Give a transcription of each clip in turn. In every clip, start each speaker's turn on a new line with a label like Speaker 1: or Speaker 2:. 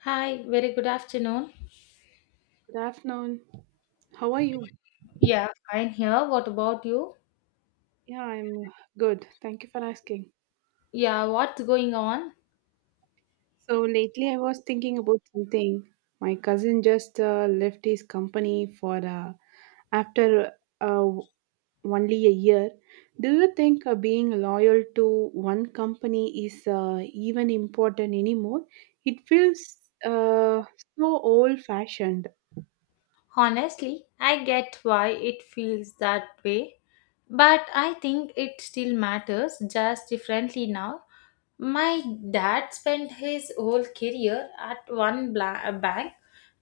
Speaker 1: Hi, very good afternoon.
Speaker 2: Good afternoon. How are you?
Speaker 1: Yeah, fine here. What about you?
Speaker 2: Yeah, I'm good. Thank you for asking.
Speaker 1: Yeah, what's going on?
Speaker 2: So lately I was thinking about something. My cousin just left his company for after uh, only a year. Do you think being loyal to one company is even important anymore? It feels uh, so old fashioned.
Speaker 1: Honestly, I get why it feels that way, but I think it still matters just differently now. My dad spent his whole career at one bank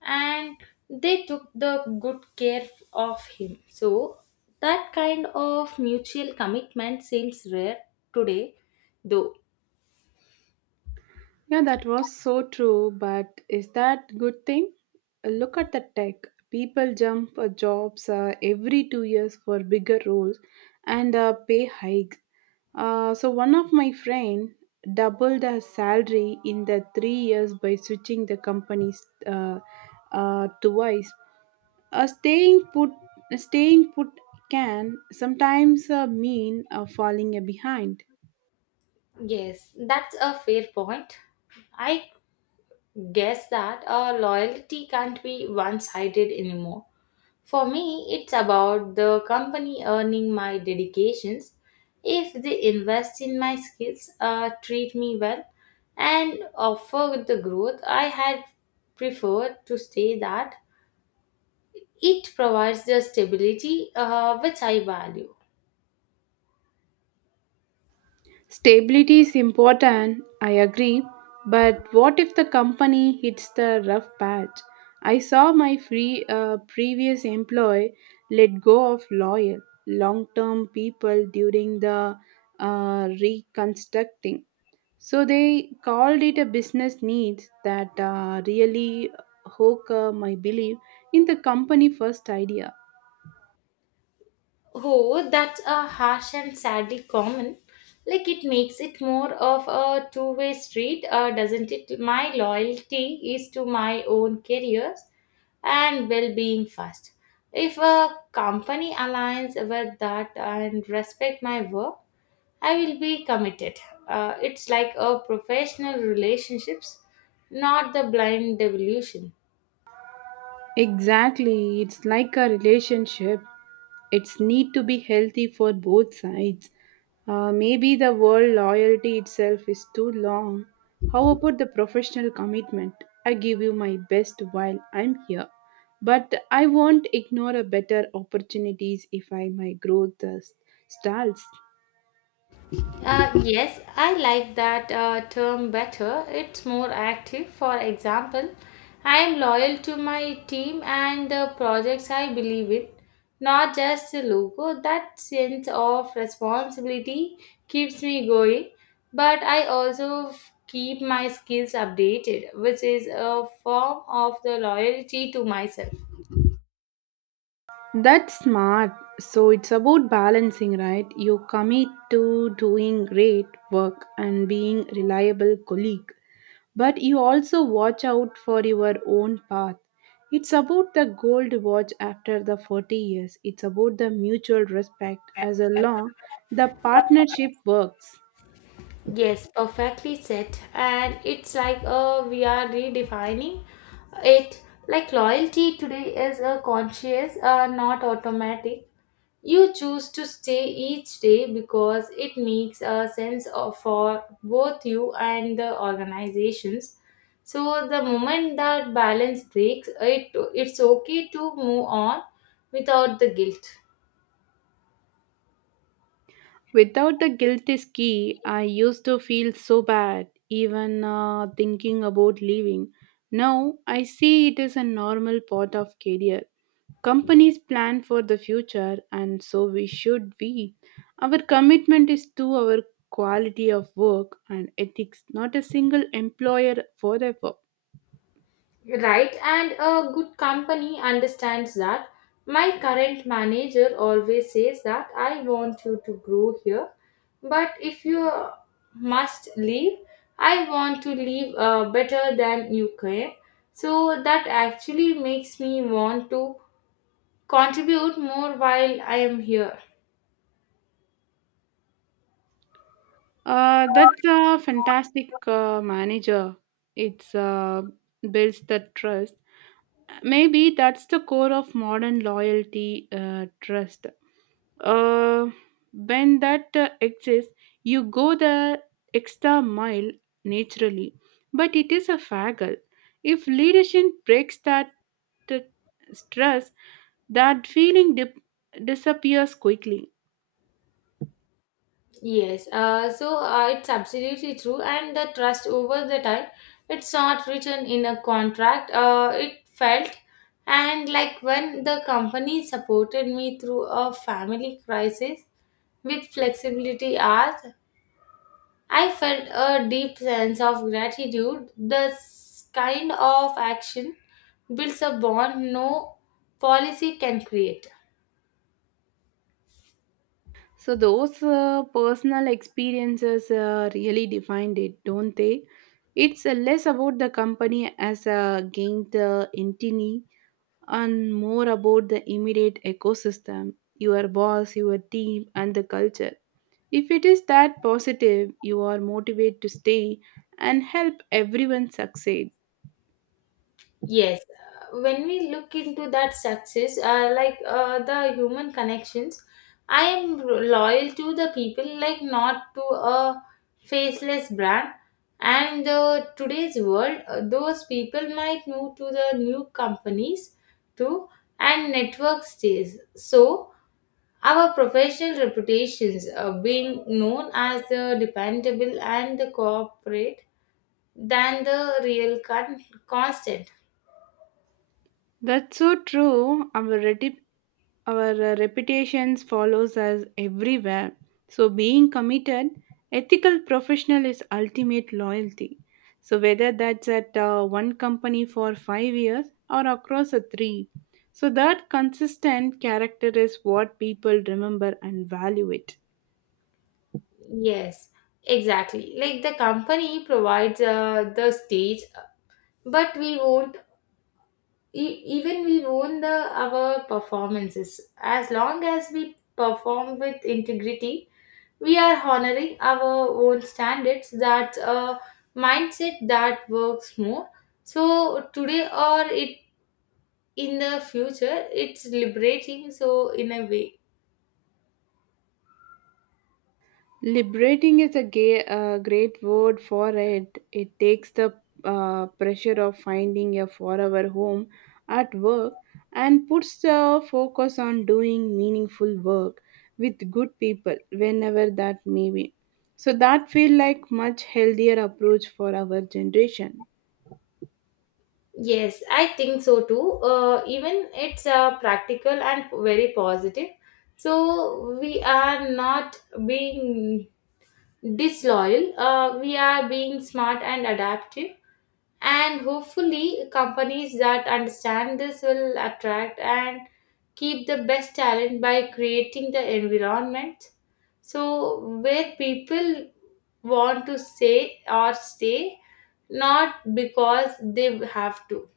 Speaker 1: and they took the good care of him. So, that kind of mutual commitment seems rare today, though.
Speaker 2: Yeah, that was so true, but is that good thing? Look at the tech. People jump jobs every 2 years for bigger roles and pay hikes. So one of my friend doubled her salary in the 3 years by switching the companies twice. Uh, staying put, staying put can sometimes mean falling behind.
Speaker 1: Yes, that's a fair point. I guess that loyalty can't be one sided anymore. For me, it's about the company earning my dedications. If they invest in my skills, treat me well, and offer the growth, I had preferred to stay that. It provides the stability which I value.
Speaker 2: Stability is important, I agree, but what if the company hits the rough patch? I saw my previous employee let go of loyal, long term people during the reconstructing. So they called it a business needs that really hook my belief in the company first idea.
Speaker 1: Oh, that's a harsh and sadly common. Like it makes it more of a two-way street, doesn't it? My loyalty is to my own careers and well-being first. If a company aligns with that and respect my work, I will be committed. It's like a professional relationships, not the blind devolution.
Speaker 2: Exactly, it's like a relationship. It's need to be healthy for both sides. Maybe the word loyalty itself is too long. How about the professional commitment? I give you my best while I'm here, but I won't ignore a better opportunities if I my growth stalls.
Speaker 1: Yes, I like that term better. It's more active. For example, I am loyal to my team and the projects I believe in, not just the logo. That sense of responsibility keeps me going, but I also keep my skills updated, which is a form of the loyalty to myself.
Speaker 2: That's smart. So it's about balancing, right? You commit to doing great work and being reliable colleague but you also watch out for your own path. It's about the gold watch after the 40 years. It's about the mutual respect as a long the partnership works.
Speaker 1: Yes, perfectly said. And it's like we are redefining it. Like loyalty today is a conscious, not automatic. You choose to stay each day because it makes a sense of, for both you and the organizations. So the moment that balance breaks, it's okay to move on without the guilt.
Speaker 2: Without the guilty ski, I used to feel so bad, even thinking about leaving. Now I see it is a normal part of career. Companies plan for the future, and so we should be. Our commitment is to our quality of work and ethics, not a single employer forever.
Speaker 1: Right, and a good company understands that. My current manager always says that I want you to grow here, but if you must leave, I want to leave better than you can. So that actually makes me want to contribute more while I am here.
Speaker 2: That's a fantastic manager. It's builds the trust. Maybe that's the core of modern loyalty trust. Uh, when that exists, you go the extra mile naturally. But it is a faggle. If leadership breaks that uh, stress, that disappears quickly.
Speaker 1: Yes, it's absolutely true, and the trust over the time, it's not written in a contract. It felt, and like when the company supported me through a family crisis with flexibility hours, I felt a deep sense of gratitude. This kind of action builds a bond no policy can create.
Speaker 2: So those personal experiences really defined it, don't they? It's less about the company as a gained entity and more about the immediate ecosystem, your boss, your team, and the culture. If it is that positive, you are motivated to stay and help everyone succeed.
Speaker 1: Yes, when we look into that success, like the human connections, I am loyal to the people, like not to a faceless brand. And the today's world, those people might move to the new companies too, and network stays. So our professional reputations being known as the dependable and the corporate than the real constant.
Speaker 2: That's so true. Our reputations follows us everywhere. So being committed, ethical professional is ultimate loyalty. So whether that's at one company for 5 years or across a 3. So that consistent character is what people remember and value it.
Speaker 1: Yes, exactly. Like the company provides the stage, but we won't even we won't the our performances. As long as we perform with integrity, we are honoring our own standards. That's a mindset that works more. So today or it in the future, it's liberating. So in a way.
Speaker 2: Liberating is a great word for it. It takes the pressure of finding a forever home at work and puts the focus on doing meaningful work with good people whenever that may be. So that feel like much healthier approach for our generation.
Speaker 1: Yes, I think so too. Even it's practical and very positive. So we are not being disloyal. We are being smart and adaptive. And hopefully, companies that understand this will attract and keep the best talent by creating the environment. So where people want to stay or stay, not because they have to.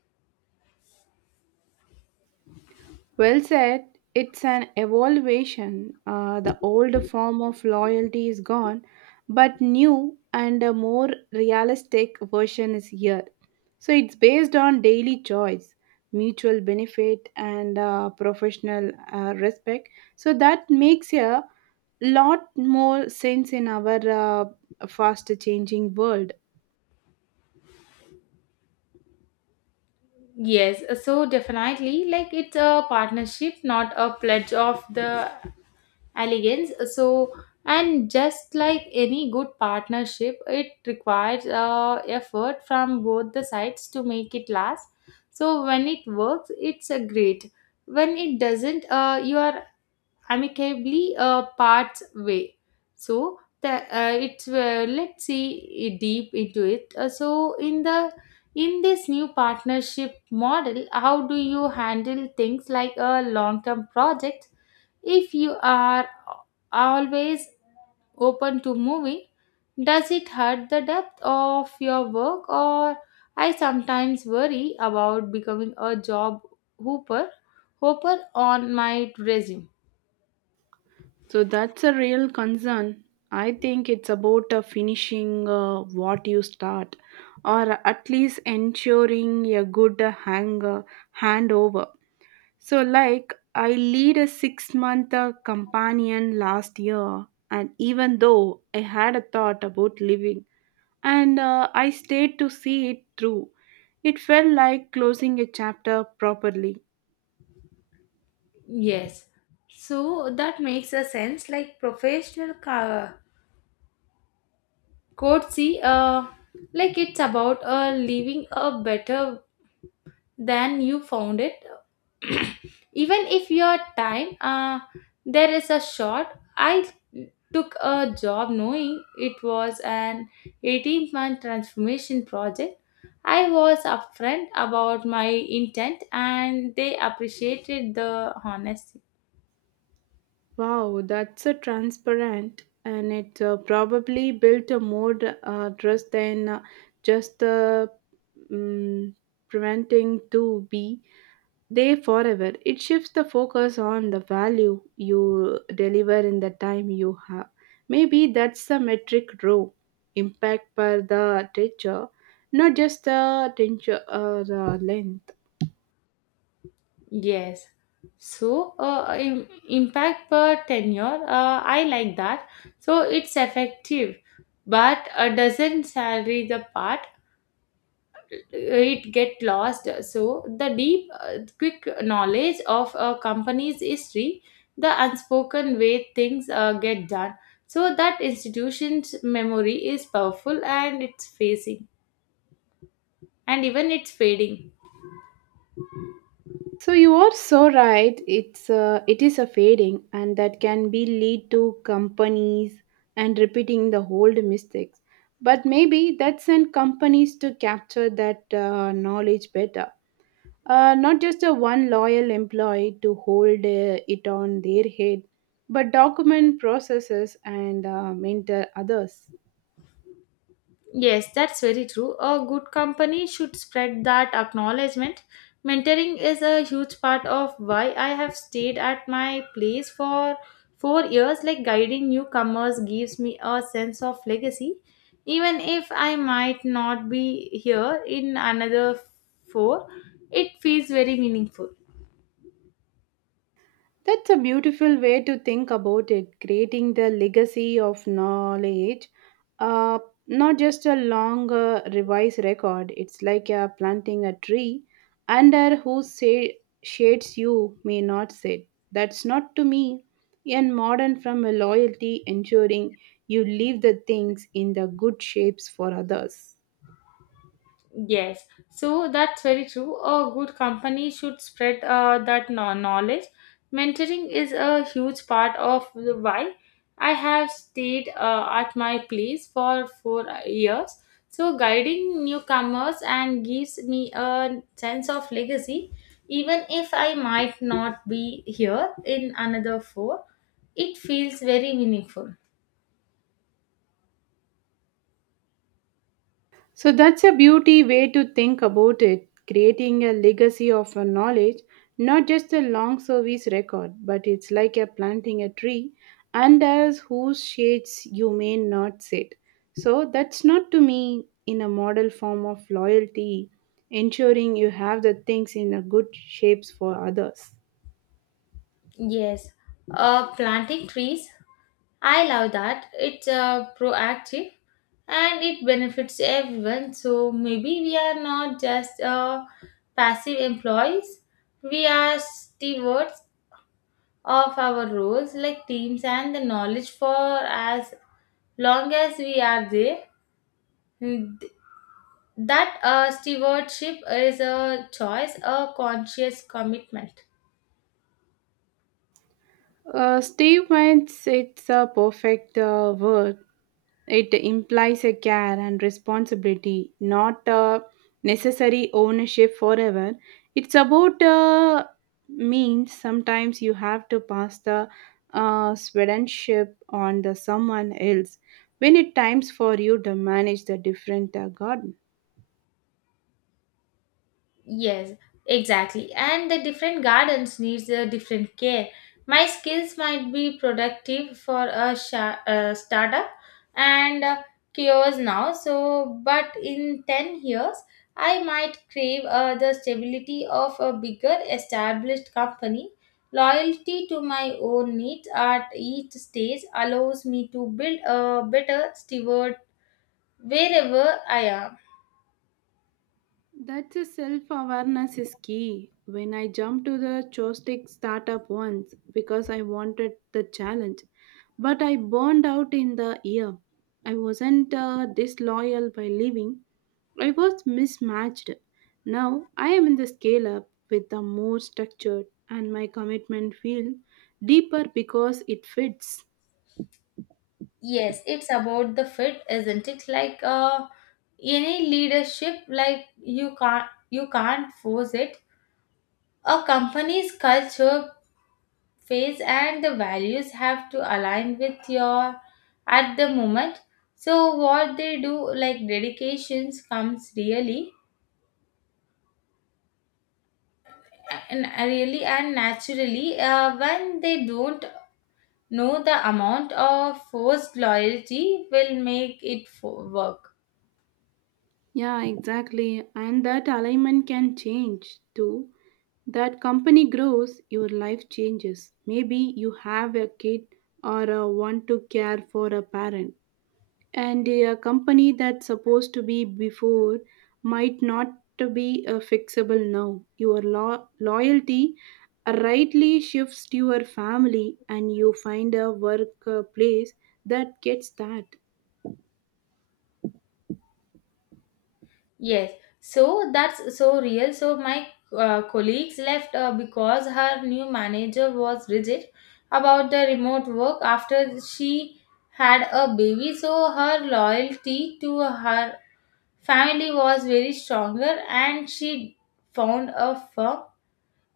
Speaker 2: Well said. It's an evolution. The old form of loyalty is gone, but new and a more realistic version is here. So it's based on daily choice, mutual benefit, and professional respect. So that makes a lot more sense in our fast changing world.
Speaker 1: Yes, so definitely, like it's a partnership, not a pledge of the allegiance. So, and just like any good partnership, it requires effort from both the sides to make it last. So, when it works, it's a great. When it doesn't, you are amicably parts way. So that it's let's see deep into it. So in this new partnership model, how do you handle things like a long term project if you are always open to moving? Does it hurt the depth of your work or I sometimes worry about becoming a job hooper hopper on my resume?
Speaker 2: So that's a real concern. I think it's about finishing what you start, or at least ensuring a good handover. So, like, I lead a 6 month companion last year, and even though I had a thought about leaving, and I stayed to see it through, it felt like closing a chapter properly.
Speaker 1: Yes. So that makes a sense like professional courtesy like it's about leaving a better than you found it even if your time there is a short. I took a job knowing it was an 18-month transformation project. I was upfront about my intent and they appreciated the honesty.
Speaker 2: Wow, that's a transparent, and it probably built a more trust than just the mm preventing to be there forever. It shifts the focus on the value you deliver in the time you have. Maybe that's the metric row impact per the teacher, not just the teacher or the lens.
Speaker 1: Yes. So, impact per tenure, I like that. So, it's effective, but doesn't salary the part, it get lost. So, the deep, quick knowledge of a company's history, the unspoken way things get done. So, that institution's memory is powerful and it's facing, and even it's fading.
Speaker 2: So you are so right. It is a fading, and that can be lead to companies and repeating the old mistakes. But maybe that send companies to capture that knowledge better. Not just a one loyal employee to hold it on their head, but document processes and mentor others.
Speaker 1: Yes, that's very true. A good company should spread that acknowledgement. Mentoring is a huge part of why I have stayed at my place for 4 years. Like guiding newcomers gives me a sense of legacy, even if I might not be here in another four. It feels very meaningful.
Speaker 2: That's a beautiful way to think about it, creating the legacy of knowledge. Uh, not just a long revised record, it's like planting a tree under shades you may not sit. That's not to me in modern from a loyalty ensuring you leave the things in the good shapes for others.
Speaker 1: Yes, so that's very true. A good company should spread that knowledge. Mentoring is a huge part of the why I have stayed at my place for 4 years. So, guiding newcomers and gives me a sense of legacy, even if I might not be here in another four. It feels very meaningful.
Speaker 2: So that's a beauty way to think about it, creating a legacy of a knowledge, not just a long service record, but it's like a planting a tree and as whose shades you may not sit. So that's not to me in a model form of loyalty, ensuring you have the things in a good shapes for others.
Speaker 1: Yes, planting trees I love that. It's proactive and it benefits everyone. So maybe we are not just passive employees, we are stewards of our roles like teams and the knowledge for as long as we are there. And th- That stewardship is a choice, a conscious commitment.
Speaker 2: Steve Vance, it's a perfect word. It implies a care and responsibility, not a necessary ownership forever. It's about means sometimes you have to pass the swedship on the someone else when it times for you to manage the different garden.
Speaker 1: Yes, exactly. And the different gardens needs a different care. My skills might be productive for a startup and cures now. So, but in 10 years, I might crave the stability of a bigger established company. Loyalty to my own needs at each stage allows me to build a better steward wherever I am.
Speaker 2: That's a self awareness is key. When I jumped to the Chostic startup once because I wanted the challenge, but I burned out in the year. I wasn't disloyal by leaving, I was mismatched. Now I am in the scale up with the more structured, and my commitment feel deeper because it fits.
Speaker 1: Yes, it's about the fit, isn't it? Like any leadership, like you can't force it. A company's culture, phase, and the values have to align with your at the moment. So what they do, like dedications, comes really and really and naturally when they don't know the amount of forced loyalty will make it work.
Speaker 2: Yeah, exactly. And that alignment can change too. That company grows, your life changes. Maybe you have a kid or want to care for a parent. And a company that's supposed to be before might not to be fixable now. Your loyalty rightly shifts to your family and you find a workplace that gets that.
Speaker 1: Yes, so that's so real. So my colleagues left because her new manager was rigid about the remote work after she had a baby. So her loyalty to her family was very stronger, and she found a firm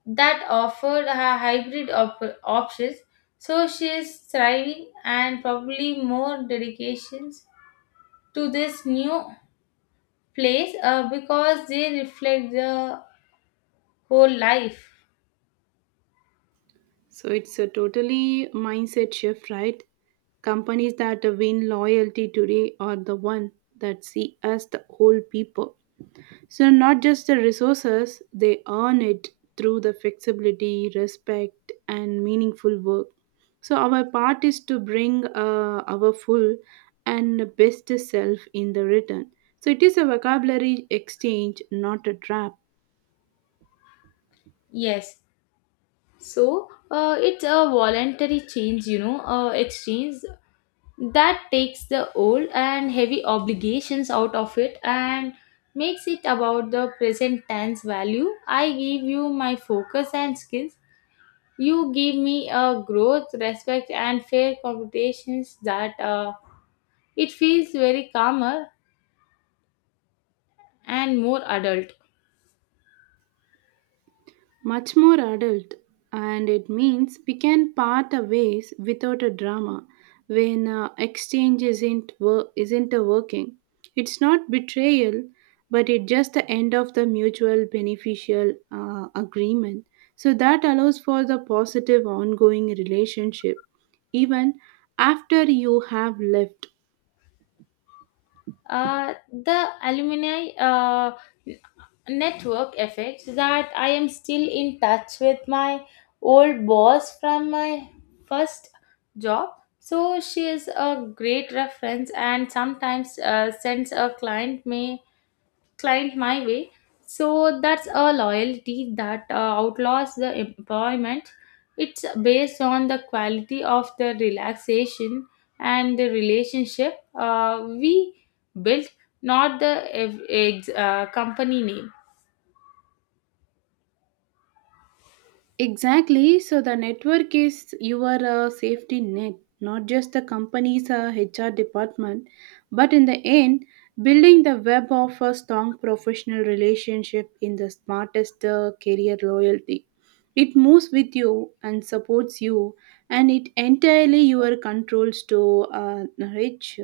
Speaker 1: that offered her hybrid options. So she is thriving and probably more dedications to this new place because they reflect the whole life.
Speaker 2: So it's a totally mindset shift, right? Companies that win loyalty today are the one that see us the whole people. So not just the resources, they earn it through the flexibility, respect, and meaningful work. So our part is to bring our full and best self in the return. So it is a vocabulary exchange, not a trap.
Speaker 1: Yes. So it's a voluntary change, you know, exchange that takes the old and heavy obligations out of it and makes it about the present tense value. I give you my focus and skills. You give me a growth, respect, and fair competitions that it feels very calmer and more adult.
Speaker 2: Much more adult and it means we can part our ways without a drama when exchange isn't wor- isn't a working. It's not betrayal but it's just the end of the mutual beneficial agreement, so that allows for the positive ongoing relationship even after you have left.
Speaker 1: The alumni network effects that I am still in touch with my old boss from my first job. So she is a great reference and sometimes since a client may client my way. So that's a loyalty that outlaws the employment. It's based on the quality of the relaxation and the relationship we built, not the company name.
Speaker 2: Exactly. So the network is your safety net, not just the company's HR department, but in the end, building the web of a strong professional relationship in the smartest career loyalty. It moves with you and supports you, and it entirely your controls to reach.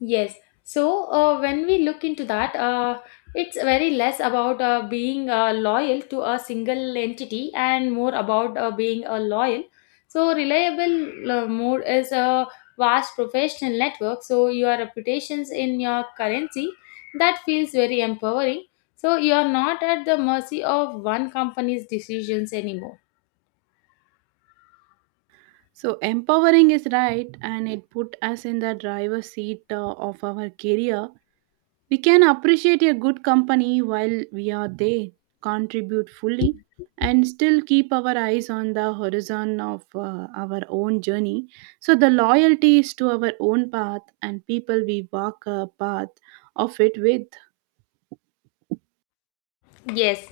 Speaker 1: Yes. So when we look into that, it's very less about being loyal to a single entity and more about being loyal. So reliable more is a vast professional network. So your reputations in your currency that feels very empowering. So you are not at the mercy of one company's decisions anymore.
Speaker 2: So empowering is right, and it put us in the driver's seat of our career. We can appreciate a good company while we are there, contribute fully, and still keep our eyes on the horizon of our own journey. So the loyalty is to our own path and people we walk a path of it with.
Speaker 1: Yes,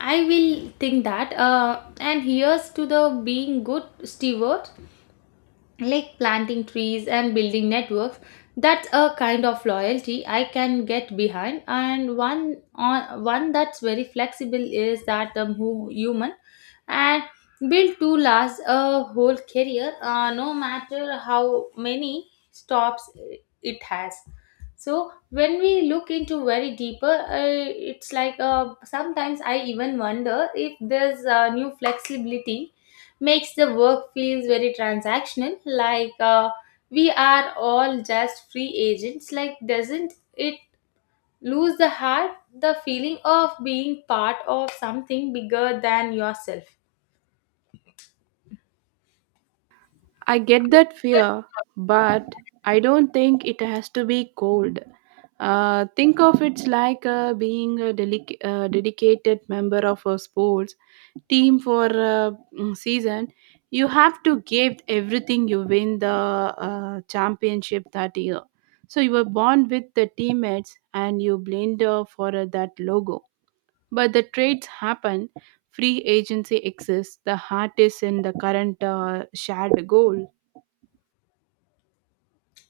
Speaker 1: I will think that. And here's to the being good steward like planting trees and building networks that's a kind of loyalty I can get behind and one on one that's very flexible is that human and built to last a whole career no matter how many stops it has. So when we look into very deeper it's like sometimes I even wonder if there's a new flexibility makes the work feels very transactional like we are all just free agents like doesn't it lose the heart the feeling of being part of something bigger than yourself.
Speaker 2: I get that fear, but I don't think it has to be cold. Think of it like being a dedicated member of a sports team for a season. You have to give everything you win the championship that year. So you were born with the teammates and you blend for that logo. But the trades happen. Free agency exists. The heart is in the current shared goal.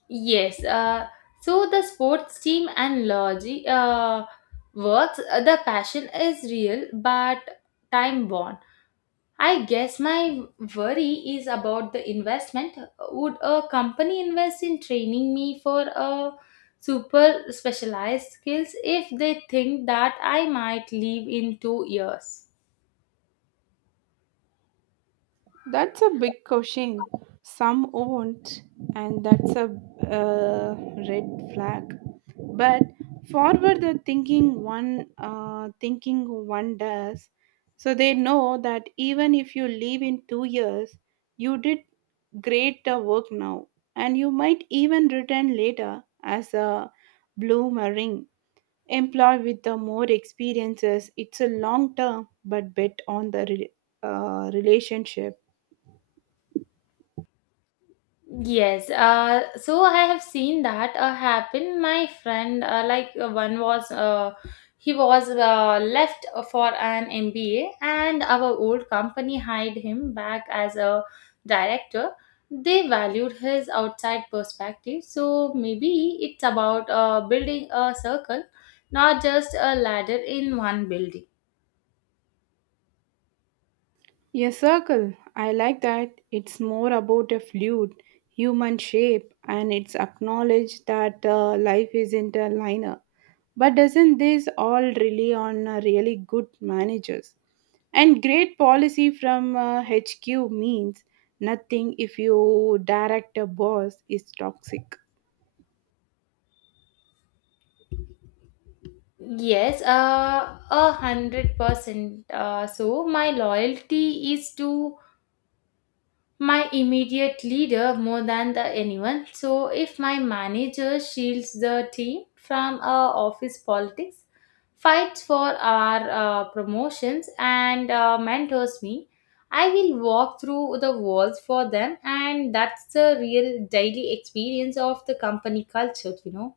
Speaker 1: Yes, so the sports team and logi works the passion is real but time bound. I guess my worry is about the investment. Would a company invest in training me for a super specialized skills if they think that I might leave in 2 years?
Speaker 2: That's a big question. Some won't, and that's a uh, red flag. But forward the thinking one does, so they know that even if you leave in 2 years, you did great work now, and you might even return later as a bloomerang employee with the more experiences. It's a long term, but bet on the relationship.
Speaker 1: Yes, so I have seen that happen. My friend, he was left for an MBA, and our old company hired him back as a director. They valued his outside perspective, so maybe it's about building a circle, not just a ladder in one building.
Speaker 2: A circle. I like that. It's more about a fluid human shape and it's acknowledged that life isn't a liner. But doesn't this all rely on really good managers? And great policy from HQ means nothing if your direct boss is toxic.
Speaker 1: Yes, 100%. So my loyalty is to my immediate leader more than the anyone, so if my manager shields the team from office politics, fights for our promotions and mentors me I will walk through the walls for them, and that's the real daily experience of the company culture, you know.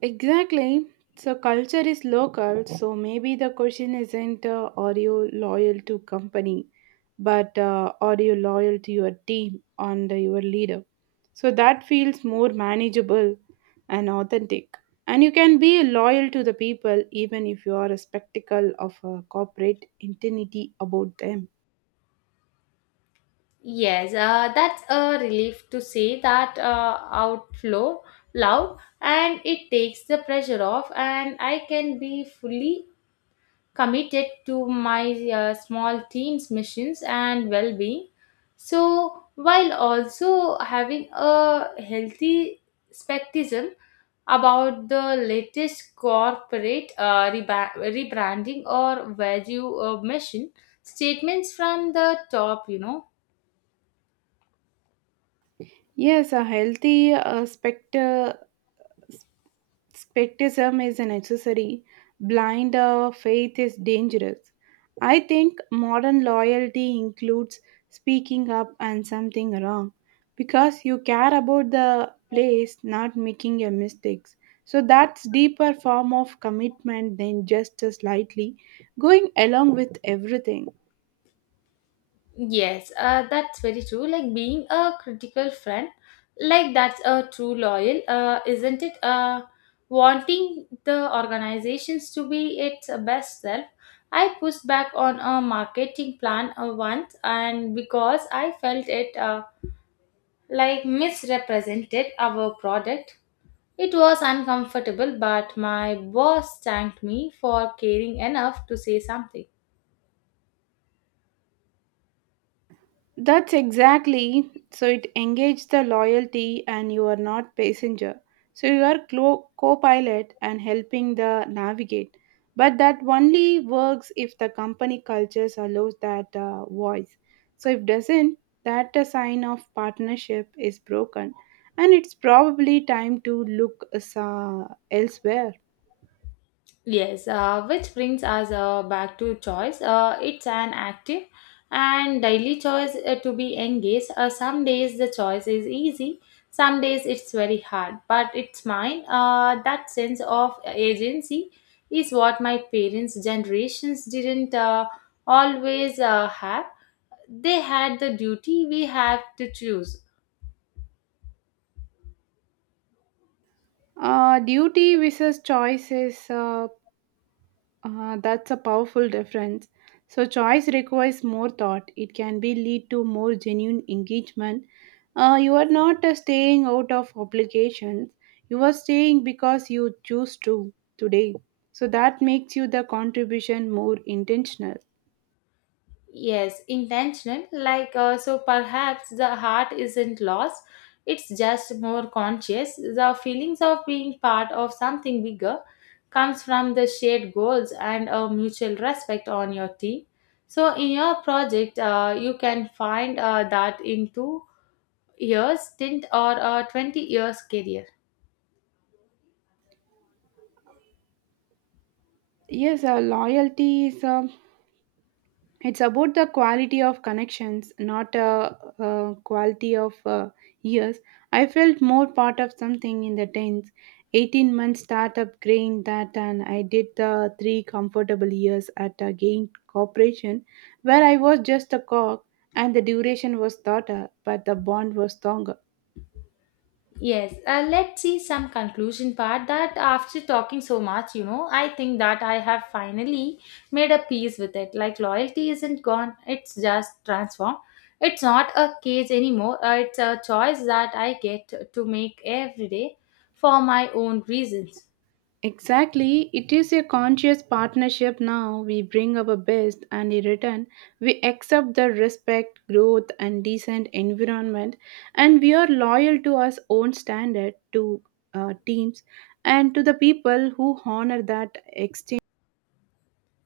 Speaker 2: Exactly. So culture is local. So maybe the question isn't are you loyal to company, but are you loyal to your team and your leader? So that feels more manageable and authentic. And you can be loyal to the people even if you are a spectacle of a corporate identity about them.
Speaker 1: Yes, that's a relief to say that outflow loud and it takes the pressure off and I can be fully committed to my small team's missions and well being. So, while also having a healthy skepticism about the latest corporate rebranding or value mission statements from the top, you know.
Speaker 2: Yes, a healthy spectrism is a necessary. Blind faith is dangerous. I think modern loyalty includes speaking up and something wrong because you care about the place, not making your mistakes. So that's deeper form of commitment than just a slightly going along with everything.
Speaker 1: Yes, that's very true. Like being a critical friend, like that's a true loyal, isn't it? Wanting the organizations to be its best self. I pushed back on a marketing plan once, and because I felt it like misrepresented our product, it was uncomfortable. But my boss thanked me for caring enough to say something.
Speaker 2: That's exactly so it engages the loyalty and you are not passenger. So you are co-pilot and helping the navigate. But that only works if the company cultures allows that voice. So if doesn't, that a sign of partnership is broken, and it's probably time to look elsewhere.
Speaker 1: Yes, which brings us back to choice. It's an active and daily choice to be engaged. Some days the choice is easy, some days it's very hard, but it's mine. That sense of agency is what my parents' generations didn't always have. They had the duty we have to choose.
Speaker 2: Duty versus choice is ah, that's a powerful difference. So choice requires more thought. It can be lead to more genuine engagement. You are not staying out of obligations. You are staying because you choose to today. So that makes you the contribution more intentional.
Speaker 1: Yes, intentional. Like, so perhaps the heart isn't lost, it's just more conscious. The feelings of being part of something bigger comes from the shared goals and a mutual respect on your team. So, in your project, you can find that in 2 years, stint, or a 20 years career.
Speaker 2: Yes, loyalty is a, it's about the quality of connections, not a, quality of years. I felt more part of something in the 10th, 18-month startup grain that, and I did the three comfortable years at a gain corporation where I was just a cog and the duration was shorter, but the bond was stronger.
Speaker 1: Yes, let's see some conclusion part that after talking so much, you know, I think that I have finally made a peace with it. Like loyalty isn't gone, it's just transformed. It's not a cage anymore, it's a choice that I get to make every day for my own reasons.
Speaker 2: Exactly, it is a conscious partnership now. We bring our best, and in return, we accept the respect, growth, and decent environment. And we are loyal to our own standard, to teams, and to the people who honor that exchange.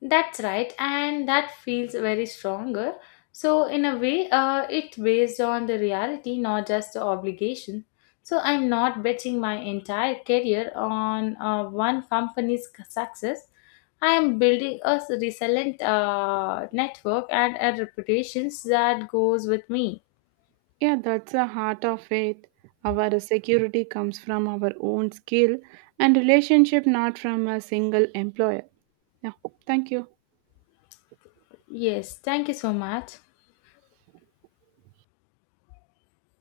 Speaker 1: That's right, and that feels very stronger. So, in a way, it's based on the reality, not just the obligation. So, I'm not betting my entire career on one company's success. I am building a resilient network and a reputation that goes with me.
Speaker 2: Yeah, that's the heart of it. Our security comes from our own skill and relationship, not from a single employer. Yeah, thank you.
Speaker 1: Yes, thank you so much.